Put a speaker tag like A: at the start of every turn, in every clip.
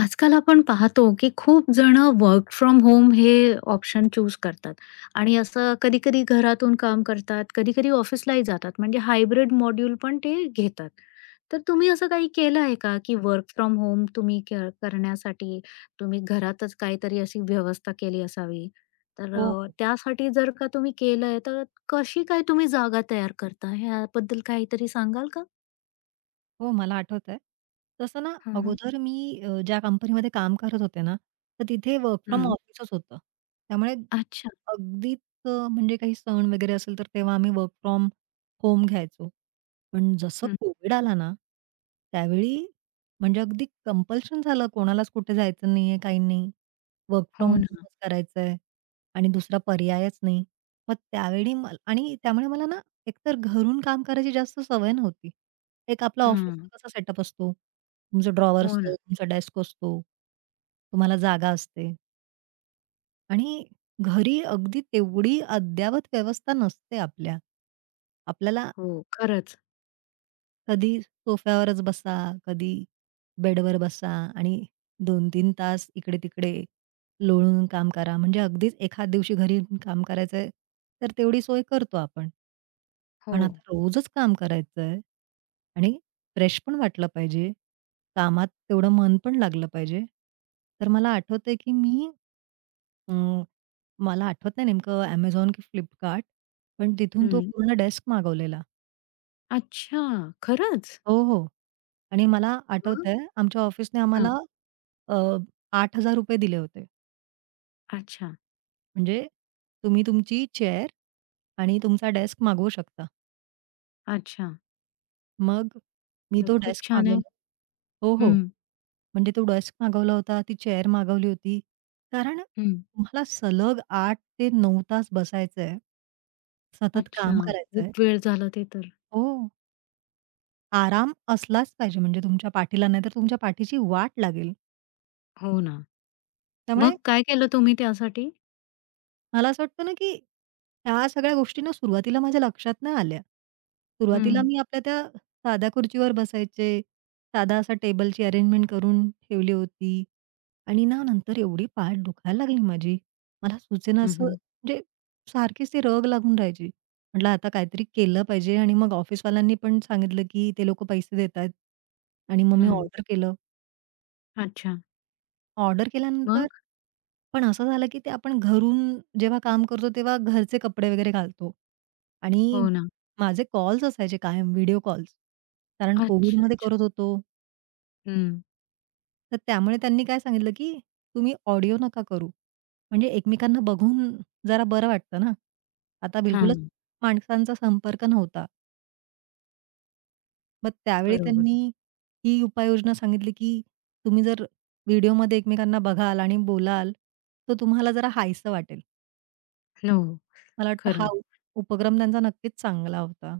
A: आजकाल आपण पाहतो, की खूप जणं वर्क फ्रॉम होम हे ऑप्शन चूज करतात आणि असं कधी-कधी घरातून काम करतात, कधी-कधी ऑफिसलाही जातात. म्हणजे हायब्रिड मॉड्यूल पण ते घेतात. तर तुम्ही असं काही केलं आहे का, की वर्क फ्रॉम होम तुम्ही करण्यासाठी तुम्ही घरातच काहीतरी अशी व्यवस्था केली असावी? तर
B: हो, हो.
A: त्यासाठी जर का तुम्ही केलंय, तर कशी काय तुम्ही जागा तयार करता? ह्याबद्दल काहीतरी सांगाल का?
B: हो, मला आठवतंय. तसं ना
A: हं, हं.
B: अगोदर मी ज्या कंपनीमध्ये काम करत होते ना, तर तिथे वर्क फ्रॉम
A: हं.
B: ऑफिसच होतं. त्यामुळे
A: अच्छा.
B: अगदीच म्हणजे काही सण वगैरे असेल, तर तेव्हा आम्ही वर्क फ्रॉम होम घ्यायचो. पण जसं
A: हं.
B: कोविड आला ना, त्यावेळी म्हणजे अगदी कंपल्शन झालं कोणालाच कुठे जायचं नाहीये, काही नाही. वर्क फ्रॉम
A: हो ना.
B: होमच करायचंय आणि दुसरा पर्यायच नाही. मग त्यावेळी मला आणि त्यामुळे मला ना एकतर घरून काम करायची जास्त सवय नव्हती. एक आपला
A: हां.
B: ऑफिसचा कसा सेटअप असतो. तुमचं ड्रॉवर
A: हो
B: असतं,
A: ना.
B: तुमचा डेस्क असतो, तुम्हाला जागा असते आणि घरी अगदी तेवढी अद्ययावत व्यवस्था नसते आपल्या. आपल्याला
A: हो, खरंच.
B: कधी सोफ्यावरच बसा, कधी बेडवर बसा आणि 2-3 तास इकडे-तिकडे लोळून काम करा. म्हणजे अगदीच एखाद दिवशी घरी येऊन काम करायचंय, तर तेवढी सोय करतो आपण.
A: हो.
B: पण आता रोजच काम करायचंय आणि फ्रेश पण वाटलं पाहिजे. कामात तेवढं मन पण लागलं पाहिजे. तर मला आठवतंय की मी अं, मला आठवत नाही नेमकं Amazon की Flipkart, पण तिथून तो
A: हं.
B: पूर्ण डेस्क मागवलेला.
A: अच्छा, खरंच?
B: हो, हो. आणि मला
A: हं,
B: आठवतंय आमच्या ऑफिसने आम्हाला
A: हां.
B: अ, ₹8,000 दिले होते.
A: अच्छा,
B: म्हणजे तुम्ही तुमची चेअर आणि तुमचा डेस्क मागवू शकता.
A: अच्छा.
B: मग मी
A: तर
B: तो
A: खूप
B: डेस्क
A: छान
B: मागवला.
A: आहे.
B: हो, हो.
A: हं.
B: म्हणजे तो डेस्क मागवला होता, ती चेअर मागवली होती. कारण
A: हं.
B: तुम्हाला सलग 8 ते 9 तास बसायचंय, सतत
A: अच्छा,
B: काम
A: खूप
B: करायचंय.
A: वेळ झाला ते तर.
B: हो, आराम असलाच पाहिजे म्हणजे तुमच्या पाठीला, नाहीतर तुमच्या पाठीची वाट लागेल.
A: हो. हो ना.
B: त्यामुळे
A: मग काय केलं तुम्ही त्यासाठी?
B: मला असं वाटतं ना, की ह्या सगळ्या गोष्टी ना सुरुवातीला माझ्या लक्षात नाही आल्या. सुरुवातीला
A: हं.
B: मी आपल्या त्या साध्या खुर्चीवर बसायचे. साधा असा टेबलची अरेंजमेंट करून ठेवली होती आणि ना नंतर एवढी पाठ दुखायला लागली माझी. मला सुचेना
A: हं,
B: असं
A: हं.
B: म्हणजे सारखीच ती रग लागून राहायची. म्हटलं आता काहीतरी केलं पाहिजे आणि मग ऑफिसवाल्यांनी पण सांगितलं, की ते लोकं पैसे देतायत आणि मग मी ऑर्डर केलं.
A: अच्छा.
B: ऑर्डर केल्यानंतर
A: मग?
B: पण असं झालं, की ते आपण घरून जेव्हा काम करतो, तेव्हा घरचे कपडे वगैरे घालतो आणि
A: हो ना.
B: माझे कॉल्स असायचे कायम व्हिडिओ कॉल्स. कारण
A: अच्छा,
B: कोव्हिडमध्ये
A: अच्छा.
B: करत होतो.
A: हं.
B: तर त्यामुळे त्यांनी काय सांगितलं, की तुम्ही ऑडिओ नका करू. म्हणजे एकमेकांना बघून जरा बरं वाटतं ना. आता बिलकुलच
A: हां,
B: माणसांचा संपर्क नव्हता. मग त्यावेळी
A: बरोबर.
B: त्यांनी ही उपाययोजना सांगितली, की तुम्ही जर व्हिडिओमध्ये एकमेकांना बघाल आणि बोलाल, तर तुम्हाला जरा हायसं वाटेल.
A: हो,
B: मला वाटतं हा
A: खरं.
B: उपक्रम त्यांचा नक्कीच चांगला होता.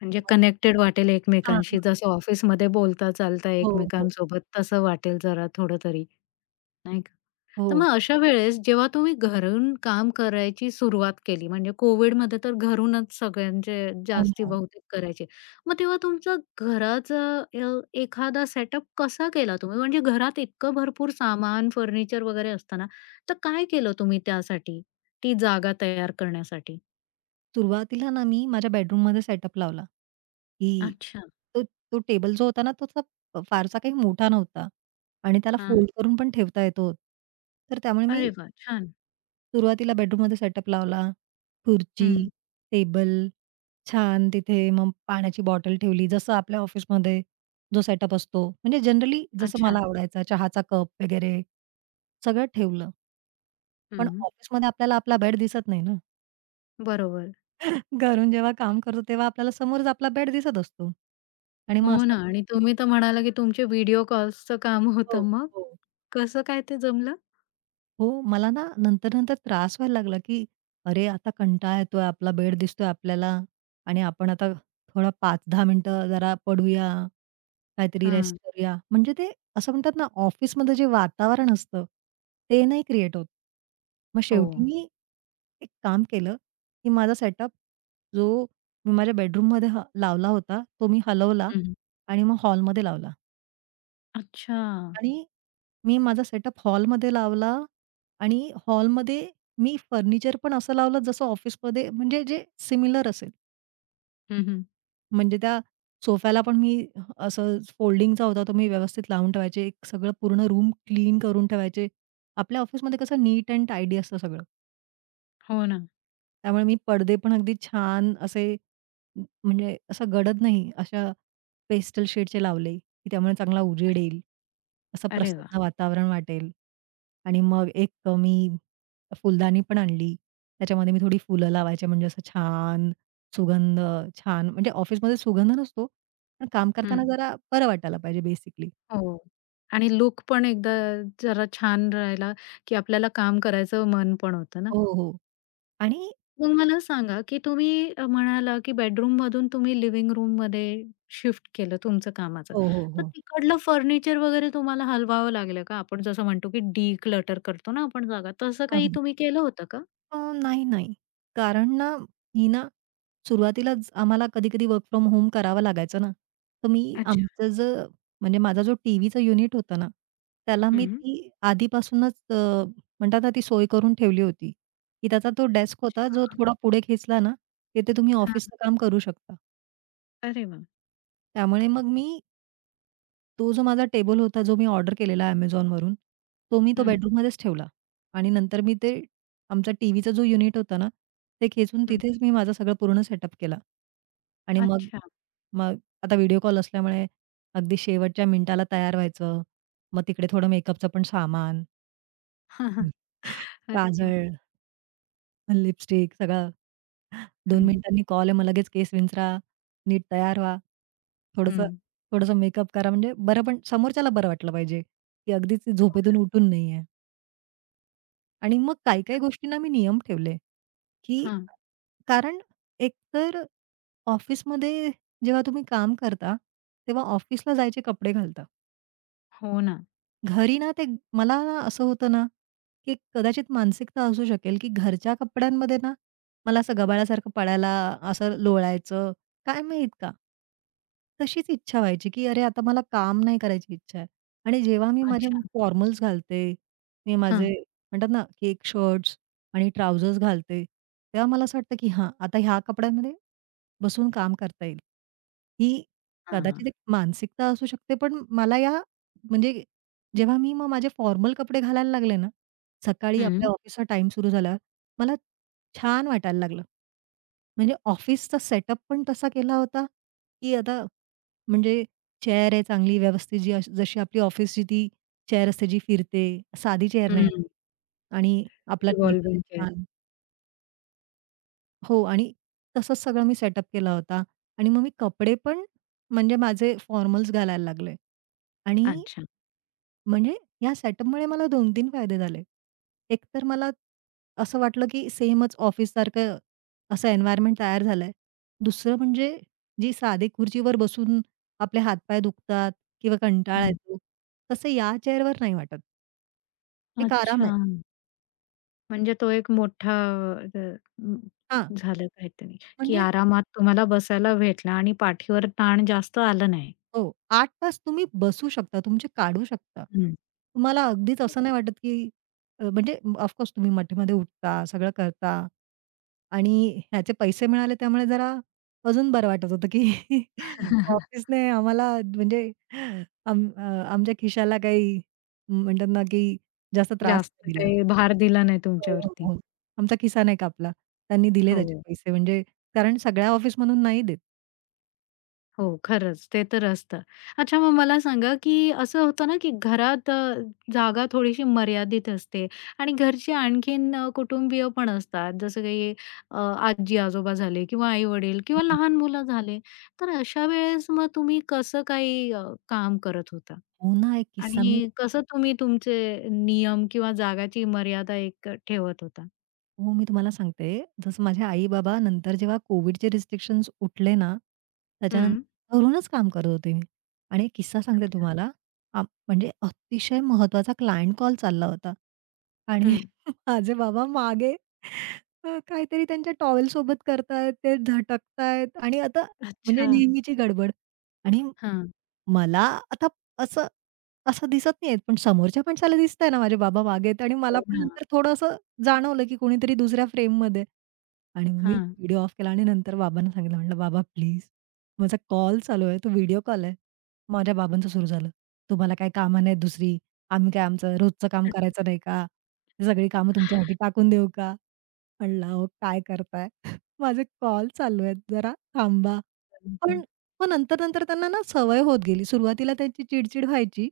A: म्हणजे
B: मग
A: कनेक्टेड वाटेल
B: हां,
A: एकमेकांशी.
B: हां.
A: जसं ऑफिसमध्ये बोलता चालता
B: हो, हो.
A: एकमेकांसोबत तसं वाटेल जरा थोडं तरी, नाही का? तर
B: हो.
A: मग अशा वेळेस जेव्हा तुम्ही घरून काम करायची सुरुवात केली म्हणजे कोविडमध्ये तर घरूनच सगळ्यांचे
B: हो
A: जास्ती
B: ना.
A: बहुतेक करायचे. मग तेव्हा तुमचं घराचं एखादा सेटअप कसा केला तुम्ही? म्हणजे घरात इतकं भरपूर सामान, फर्निचर वगैरे असताना, तर काय केलं तुम्ही त्यासाठी? ती जागा तयार करण्यासाठी?
B: सुरुवातीला ना मी माझ्या बेडरूममध्ये सेटअप लावला, की
A: अच्छा.
B: तो तो टेबल जो होता ना, तो असा फारसा काही मोठा नव्हता आणि त्याला
A: हां.
B: फोल्ड करून पण ठेवता येतो. तर त्यामुळे मी
A: अरे वाह! छान.
B: सुरुवातीला बेडरूममध्ये सेटअप लावला. खुर्ची,
A: हं.
B: टेबल, छान तिथे मग पाण्याची बॉटल ठेवली. जसं आपल्या ऑफिसमध्ये जो सेटअप असतो, म्हणजे जनरली जसं मला
A: अच्छा.
B: आवडायचा चहाचा कप वगैरे सगळं ठेवलं. पण
A: हं.
B: ऑफिसमध्ये आपल्याला आपला बेड दिसत नाही ना.
A: बरोबर.
B: घरून जेव्हा काम करतो तेव्हा आपल्याला समोरच आपला बेड दिसत असतो. आणि मग
A: हो
B: असं
A: ना
B: वाटतं
A: आणि
B: की
A: तुम्ही तर म्हणाला की तुमचे व्हिडिओ कॉल्सचं काम
B: हो,
A: होतं. मग
B: हो.
A: कसं काय ते जमलं?
B: हो, मला ना नंतर-नंतर त्रास व्हायला लागला, की अरे, आता कंटाळा येतोय, आपला बेड दिसतोय आपल्याला आणि आपण आता थोडा 5-10 मिनिटं जरा पडूया, काहीतरी रेस्ट
A: हां.
B: करूया. म्हणजे ते असं म्हणतात ना, ऑफिसमध्ये जे वातावरण असतं, ते नाही क्रिएट होत. मग
A: हो.
B: शेवटी मी एक काम केलं, की माझा सेटअप जो मी माझ्या बेडरूममध्ये लावला होता, तो मी हलवला
A: हं.
B: आणि मग हॉलमध्ये लावला.
A: अच्छा.
B: आणि मी माझा सेटअप हॉलमध्ये लावला आणि हॉलमध्ये मी फर्निचर पण असं लावलं जसं ऑफिसमध्ये म्हणजे जे सिमिलर असेल.
A: हं, हं.
B: म्हणजे त्या सोफ्याला पण मी असं फोल्डिंगचा होता तो मी व्यवस्थित लावून ठेवायचे. एक सगळं पूर्ण रूम क्लीन करून ठेवायचे. आपल्या ऑफिसमध्ये कसं नीट अँड टायडी असतं सगळं.
A: हो ना.
B: त्यामुळे मी पडदे पण अगदी छान असे म्हणजे असा गडद नाही, अशा पेस्टल शेडचे लावले, की त्यामुळे चांगला उजेड येईल. असं
A: अरे वाह!
B: प्रसन्न वातावरण वाटेल आणि मग एक मी फुलदाणी पण आणली. त्याच्यामध्ये मी थोडी फुलं लावायची म्हणजे असं छान सुगंध छान म्हणजे ऑफिसमध्ये सुगंध नसतो, पण काम करताना
A: हं.
B: जरा बरं वाटायला पाहिजे बेसिकली.
A: हो. आणि लूक पण एकदा जरा छान राहिला, की आपल्याला काम करायचं मन पण होतं ना.
B: हो, हो. आणि
A: मग मला सांगा, की तुम्ही म्हणाला, की बेडरूममधून तुम्ही लिव्हिंग रूममध्ये शिफ्ट केलं तुमचं कामाचं.
B: हो, हो,
A: तर
B: हो.
A: तिकडलं फर्निचर वगैरे तुम्हाला हलवावं लागलं का? आपण जसं म्हणतो, की डिक्लटर करतो ना आपण जागा, तसं काही तुम्ही केलं होतं का?
B: नाही, नाही. कारण ना, मी ना सुरुवातीलाच आम्हाला कधी-कधी वर्क फ्रॉम होम करावं लागायचं ना. तर मी
A: अच्छा.
B: आमचं जे म्हणजे माझा जो टीव्हीचा युनिट होता ना, त्याला मी
A: हं.
B: ती आधीपासूनच म्हणतात ना, ती सोय करून ठेवली होती, की त्याचा तो डेस्क होता, जो
A: हां.
B: थोडा पुढे खेचला ना, तिथे तुम्ही
A: हां.
B: ऑफिसचं काम करू शकता.
A: अरे वाह!
B: त्यामुळे मग मी तो जो माझा टेबल होता, जो मी ऑर्डर केलेला Amazonवरून, तो मी तो
A: हं,
B: बेडरूममध्येच ठेवला आणि नंतर मी ते आमचा टीव्हीचा जो युनिट होता ना, ते खेचून
A: हं.
B: तिथेच मी माझा सगळं पूर्ण सेटअप केला. आणि मग
A: अच्छा.
B: मग आता व्हिडिओ कॉल असल्यामुळे अगदी शेवटच्या मिनिटाला तयार व्हायचं. मग तिकडे थोडं मेकअपचं पण सामान,
A: अच्छा.
B: काजळ लिपस्टिक सगळं. 2
A: हं.
B: मिनिटांनी कॉल आहे, मग लगेच केस विंचरा, नीट तयार व्हा.
A: हं.
B: थोडंसं थोडंसं मेकअप करा म्हणजे बरं पण समोरच्याला बरं वाटलं पाहिजे, की अगदीच
A: हो ना.
B: झोपेतून उठून नाहीये. आणि मग काही-काही गोष्टींना मी नियम ठेवले, की
A: हां.
B: कारण एकतर ऑफिसमध्ये जेव्हा तुम्ही काम करता, तेव्हा ऑफिसला जायचे कपडे घालता.
A: हो ना.
B: घरी ना ते मला ना असं होतं ना, की कदाचित मानसिकता असू शकेल, की घरच्या कपड्यांमध्ये ना मला असं गबाळासारखं पडायला, असं लोळायचं, काय माहीत का? तशीच इच्छा व्हायची, की अरे आता मला काम नाही करायची इच्छा आहे. आणि जेव्हा मी माझे
A: अच्छा.
B: फॉर्मल्स घालते, मी माझे
A: हां.
B: म्हणतात ना, की एक शर्ट्स आणि ट्राउझर्स घालते, तेव्हा मला असं वाटतं, की हां, आता ह्या कपड्यांमध्ये बसून काम करता येईल. ही
A: हां.
B: कदाचित एक मानसिकता असू शकते, पण मला या म्हणजे जेव्हा मी मग माझे फॉर्मल कपडे घालायला लागले ना, सकाळी
A: हं.
B: आपल्या ऑफिसचा टाईम सुरू झाल्यावर मला छान वाटायला लागलं. म्हणजे ऑफिसचा सेटअप पण तसा केला होता, की आता म्हणजे चेअर आहे चांगली व्यवस्थित जी अशी जशी आपली ऑफिसची ती चेअर असते जी फिरते, साधी चेअर नाही
A: हं.
B: आपली. आणि आपला टेबल आहे
A: रिव्हॉल्विंग चेअर.
B: छान. हो आणि तसंच सगळं मी सेटअप केला होता आणि मग मी कपडे पण म्हणजे माझे फॉर्मल्स घालायला लागले आणि
A: अच्छा.
B: म्हणजे या सेटअपमुळे मला 2 तीन फायदे झाले. एक तर मला असं वाटलं, की सेमच ऑफिससारखं असं एन्व्हायर्नमेंट तयार झालंय. दुसरं म्हणजे जी साधी खुर्चीवर बसून आपले हातपाय दुखतात किंवा कंटाळा
A: हं.
B: येतो, तसं या चेअरवर नाही वाटत. एक आराम
A: अच्छा.
B: आहे.
A: म्हणजे तो एक मोठा अ,
B: हां,
A: अ, झालं काहीतरी, की
B: म्हणजे
A: आरामात तुम्हाला बसायला भेटला आणि पाठीवर ताण जास्त आला नाही.
B: हो. 8 तास तुम्ही बसू शकता, तुमचे काढू शकता.
A: हं.
B: तुम्हाला अगदीच
A: हो.
B: असं नाही वाटत, की म्हणजे ऑफ तुम्ही मठेमध्ये उठता, सगळं करता आणि ह्याचे पैसे मिळाले त्यामुळे जरा अजून बरं वाटत होतं, की ऑफिसने आम्हाला म्हणजे आम अ, आमच्या खिशाला काही म्हणतात ना, की जास्त त्रास
A: जास्त
B: नाही दिला.
A: काही भार दिला नाही
B: हो, हो,
A: तुमच्यावरती.
B: हो. आमचा खिसा नाही कापला. त्यांनी दिले त्याचे
A: हो.
B: पैसे म्हणजे कारण सगळ्या ऑफिसमधून नाही देत.
A: हो, खरंच. ते तर असतं. अच्छा मग मला सांगा, की असं होतं ना, की घरात जागा थोडीशी मर्यादित असते आणि घरचे आणखीन कुटुंबीय पण असतात. जसं काही अ, आजी-आजोबा झाले किंवा आई-वडील किंवा लहान मुलं झाले. तर अशा वेळेस मग तुम्ही कसं काही काम करत होता?
B: हो ना, एक किस्सा मी
A: आणि कसं तुम्ही तुमचे नियम किंवा जागाची मर्यादा एक ठेवत होता?
B: हो, मी तुम्हाला सांगते, जसं माझे आई-बाबा नंतर जेव्हा कोविडचे रिस्ट्रिक्शन्स उठले ना,
A: हं,
B: त्याच्यानंतर घरूनच काम करत होते मी. आणि एक किस्सा सांगते तुम्हाला, म्हणजे अतिशय महत्वाचा क्लायंट कॉल चालला होता आणि
A: हं.
B: माझे बाबा मागे काहीतरी त्यांच्या टॉवेलसोबत करतायत, ते झटकतायत आणि आता म्हणजे
A: अच्छा.
B: नेहमीची गडबड आणि
A: हां.
B: मला आता असं असं दिसत नाहीये, पण समोरच्या माणसाला दिसतंय ना माझे बाबा मागे आहेत आणि मला
A: हो.
B: पण
A: ना.
B: नंतर थोडं असं जाणवलं, की कोणीतरी दुसऱ्या फ्रेममध्ये आहे. आणि मग मी
A: हां.
B: व्हिडिओ ऑफ केला आणि नंतर बाबांना सांगितलं म्हटलं, "बाबा प्लीज, माझा कॉल चालू आहे, तो व्हिडिओ कॉल आहे." माझ्या बाबांचं सुरू झालं, "तुम्हाला काय कामं नाहीत दुसरी? आम्ही काय आमचं रोजचं काम करायचं नाही का? ही सगळी कामं तुमच्यासाठी टाकून देऊ का?" म्हणलं, "अहो काय करताय? माझे कॉल चालू आहेत, जरा थांबा."
A: हं,
B: पण
A: हं.
B: मग नंतर-नंतर त्यांना ना सवय होत गेली. सुरुवातीला त्यांची चिड-चिड व्हायची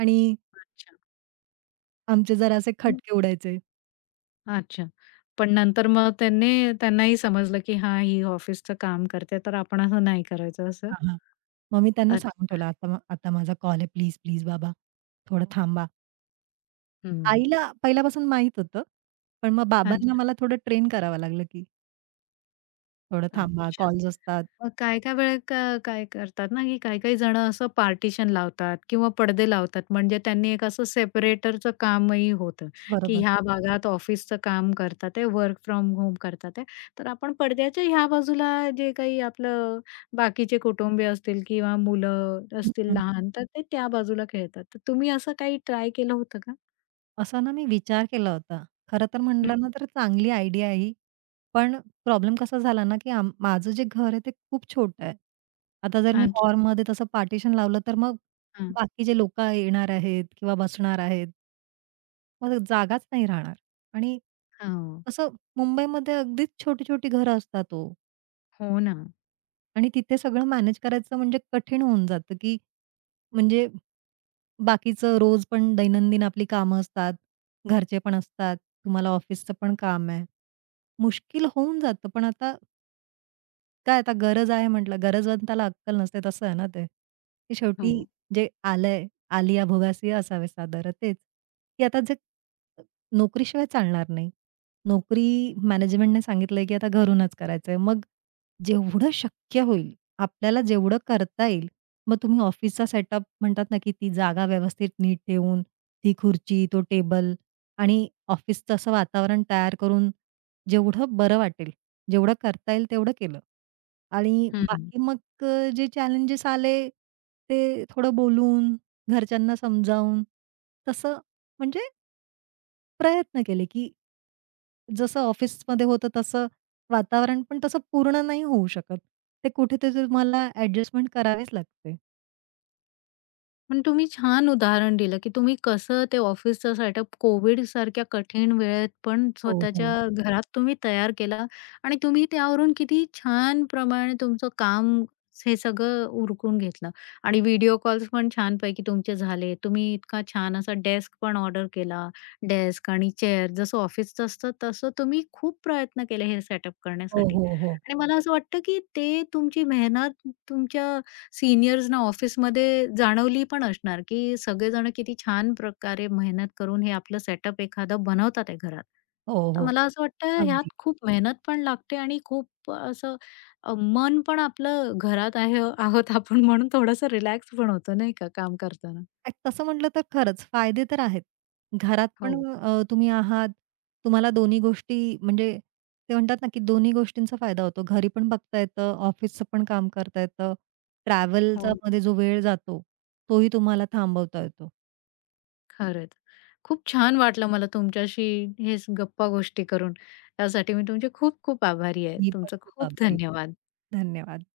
B: आणि
A: अच्छा.
B: आमचे जरा असे खटके उडायचे.
A: अच्छा. पण नंतर मग त्यांनाही समजलं, की हां, ही ऑफिसचं काम करते, तर आपण असं नाही करायचं असं?
B: हां, हां. मग मी त्यांना सांगून
A: अच्छा.
B: ठेवलं, "आता आता माझा कॉल आहे. प्लीज बाबा, थोडं हो. थांबा."
A: हम्म.
B: आईला पहिल्यापासून माहीत होतं. पण मग बाबांना
A: अच्छा,
B: मला थोडं ट्रेन करावं लागलं, की थोडं थांबा,
A: अच्छा.
B: कॉल्स असतात.
A: मग काही-काही वेळेला का काय करतात ना, की काही-काही जणं असं पार्टिशन लावतात किंवा पडदे लावतात. म्हणजे त्यांनी एक असं सेपरेटरचं कामही होतं, की
B: बरोबर.
A: ह्या भागात ऑफिसचं काम करतात आहे, वर्क फ्रॉम होम करतात आहे. तर आपण पडद्याच्या ह्या बाजूला जे काही आपलं बाकीचे कुटुंबीय असतील किंवा मुलं असतील
B: हं.
A: लहान, तर ते त्या बाजूला खेळतात. तर तुम्ही असं काही ट्राय केलं होतं का?
B: असा ना मी विचार केला होता. खरं तर
A: हं.
B: म्हटलं ना, तर चांगली आयडिया आहे ही. पण प्रॉब्लेम कसा झाला ना, की माझं जे घर आहे ते खूप छोटं आहे. आता जर मी
A: अच्छा.
B: हॉलमध्ये तसं पार्टिशन लावलं, तर मग
A: हां.
B: बाकी जे लोकं येणार आहेत किंवा बसणार आहेत मग जागाच नाही राहणार आणि
A: हो.
B: असं मुंबईमध्ये अगदीच छोटी-छोटी घरं असतात ओ
A: हो ना.
B: आणि तिथे सगळं मॅनेज करायचं म्हणजे कठीण होऊन जातं, की म्हणजे बाकीचं रोज पण दैनंदिन आपली कामं असतात, घरचे पण असतात, तुम्हाला ऑफिसचं पण काम आहे. मुश्किल होऊन जातं, पण आता काय आता गरज आहे म्हटलं, गरजवंताला अक्कल नसते तसं आहे ना ते. की शेवटी
A: हो.
B: जे आलंय, आलिया भोगासिया असावे सादर तेच. की आता जे नोकरीशिवाय चालणार नाही. नोकरी मॅनेजमेंटने सांगितलंय की आता घरूनच करायचंय. मग जेवढं शक्य होईल, आपल्याला जेवढं करता येईल, मग तुम्ही ऑफिसचा सेटअप म्हणतात ना, की ती जागा व्यवस्थित नीट ठेवून, ती खुर्ची, तो टेबल आणि ऑफिसचं असं वातावरण तयार करून जेवढं बरं वाटेल जेवढं करता येईल तेवढं केलं. आणि
A: हं.
B: बाकी मग जे चॅलेंजेस आले, ते थोडं बोलून, घरच्यांना समजावून, तसं म्हणजे प्रयत्न केले, की जसं ऑफिसमध्ये होतं तसं वातावरण पण तसं पूर्ण नाही होऊ शकत. ते कुठेतरी तुम्हाला ॲडजस्टमेंट करावीच लागते.
A: पण तुम्ही छान उदाहरण दिलं, की तुम्ही कसं ते ऑफिसचं सेटअप कोविडसारख्या कठीण वेळेत पण
B: हो,
A: स्वतःच्या
B: हो.
A: हो. घरात तुम्ही तयार केला आणि तुम्ही त्यावरून किती छान प्रमाणे तुमचं काम हे सगळं उरकून घेतलं आणि व्हिडिओ कॉल्स पण छानपैकी तुमचे झाले. तुम्ही इतका छान असा डेस्क पण ऑर्डर केला. डेस्क आणि चेअर जसं ऑफिसचं असतं तसं तुम्ही खूप प्रयत्न केले हे सेटअप
B: हो,
A: करण्यासाठी
B: हो, हो.
A: आणि मला असं वाटतं, की ते तुमची मेहनत तुमच्या सीनियर्सना ऑफिसमध्ये जाणवली पण असणार, की सगळेजण किती छान प्रकारे मेहनत करून हे आपलं सेटअप एखादं बनवतात आहे घरात.
B: हो,
A: तर
B: हो.
A: मला असं वाटतं ह्यात
B: अगदी.
A: खूप मेहनत पण लागते आणि खूप असं मन पण आपलं घरात आहे आहोत आपण म्हणून थोडंसं रिलॅक्स पण होतं नाही का काम करताना.
B: तसं म्हटलं तर खरंच फायदे तर आहेत. घरात पण
A: हो,
B: तुम्ही आहात. तुम्हाला दोन्ही गोष्टी म्हणजे ते म्हणतात ना, की दोन्ही गोष्टींचा फायदा होतो. घरी पण बघता येतं, ऑफिसचं पण काम करता येतं. ट्रॅव्हलचा
A: हो.
B: मध्ये जो वेळ जातो, तोही तुम्हाला थांबवता येतो.
A: खरंच. खूप छान वाटलं मला तुमच्याशी हेच गप्पा गोष्टी करून. त्यासाठी मी तुमचे खूप खूप आभारी आहे.
B: मी पण
A: तुमचं
B: खूप
A: खूप
B: आभारी.
A: धन्यवाद.
B: धन्यवाद.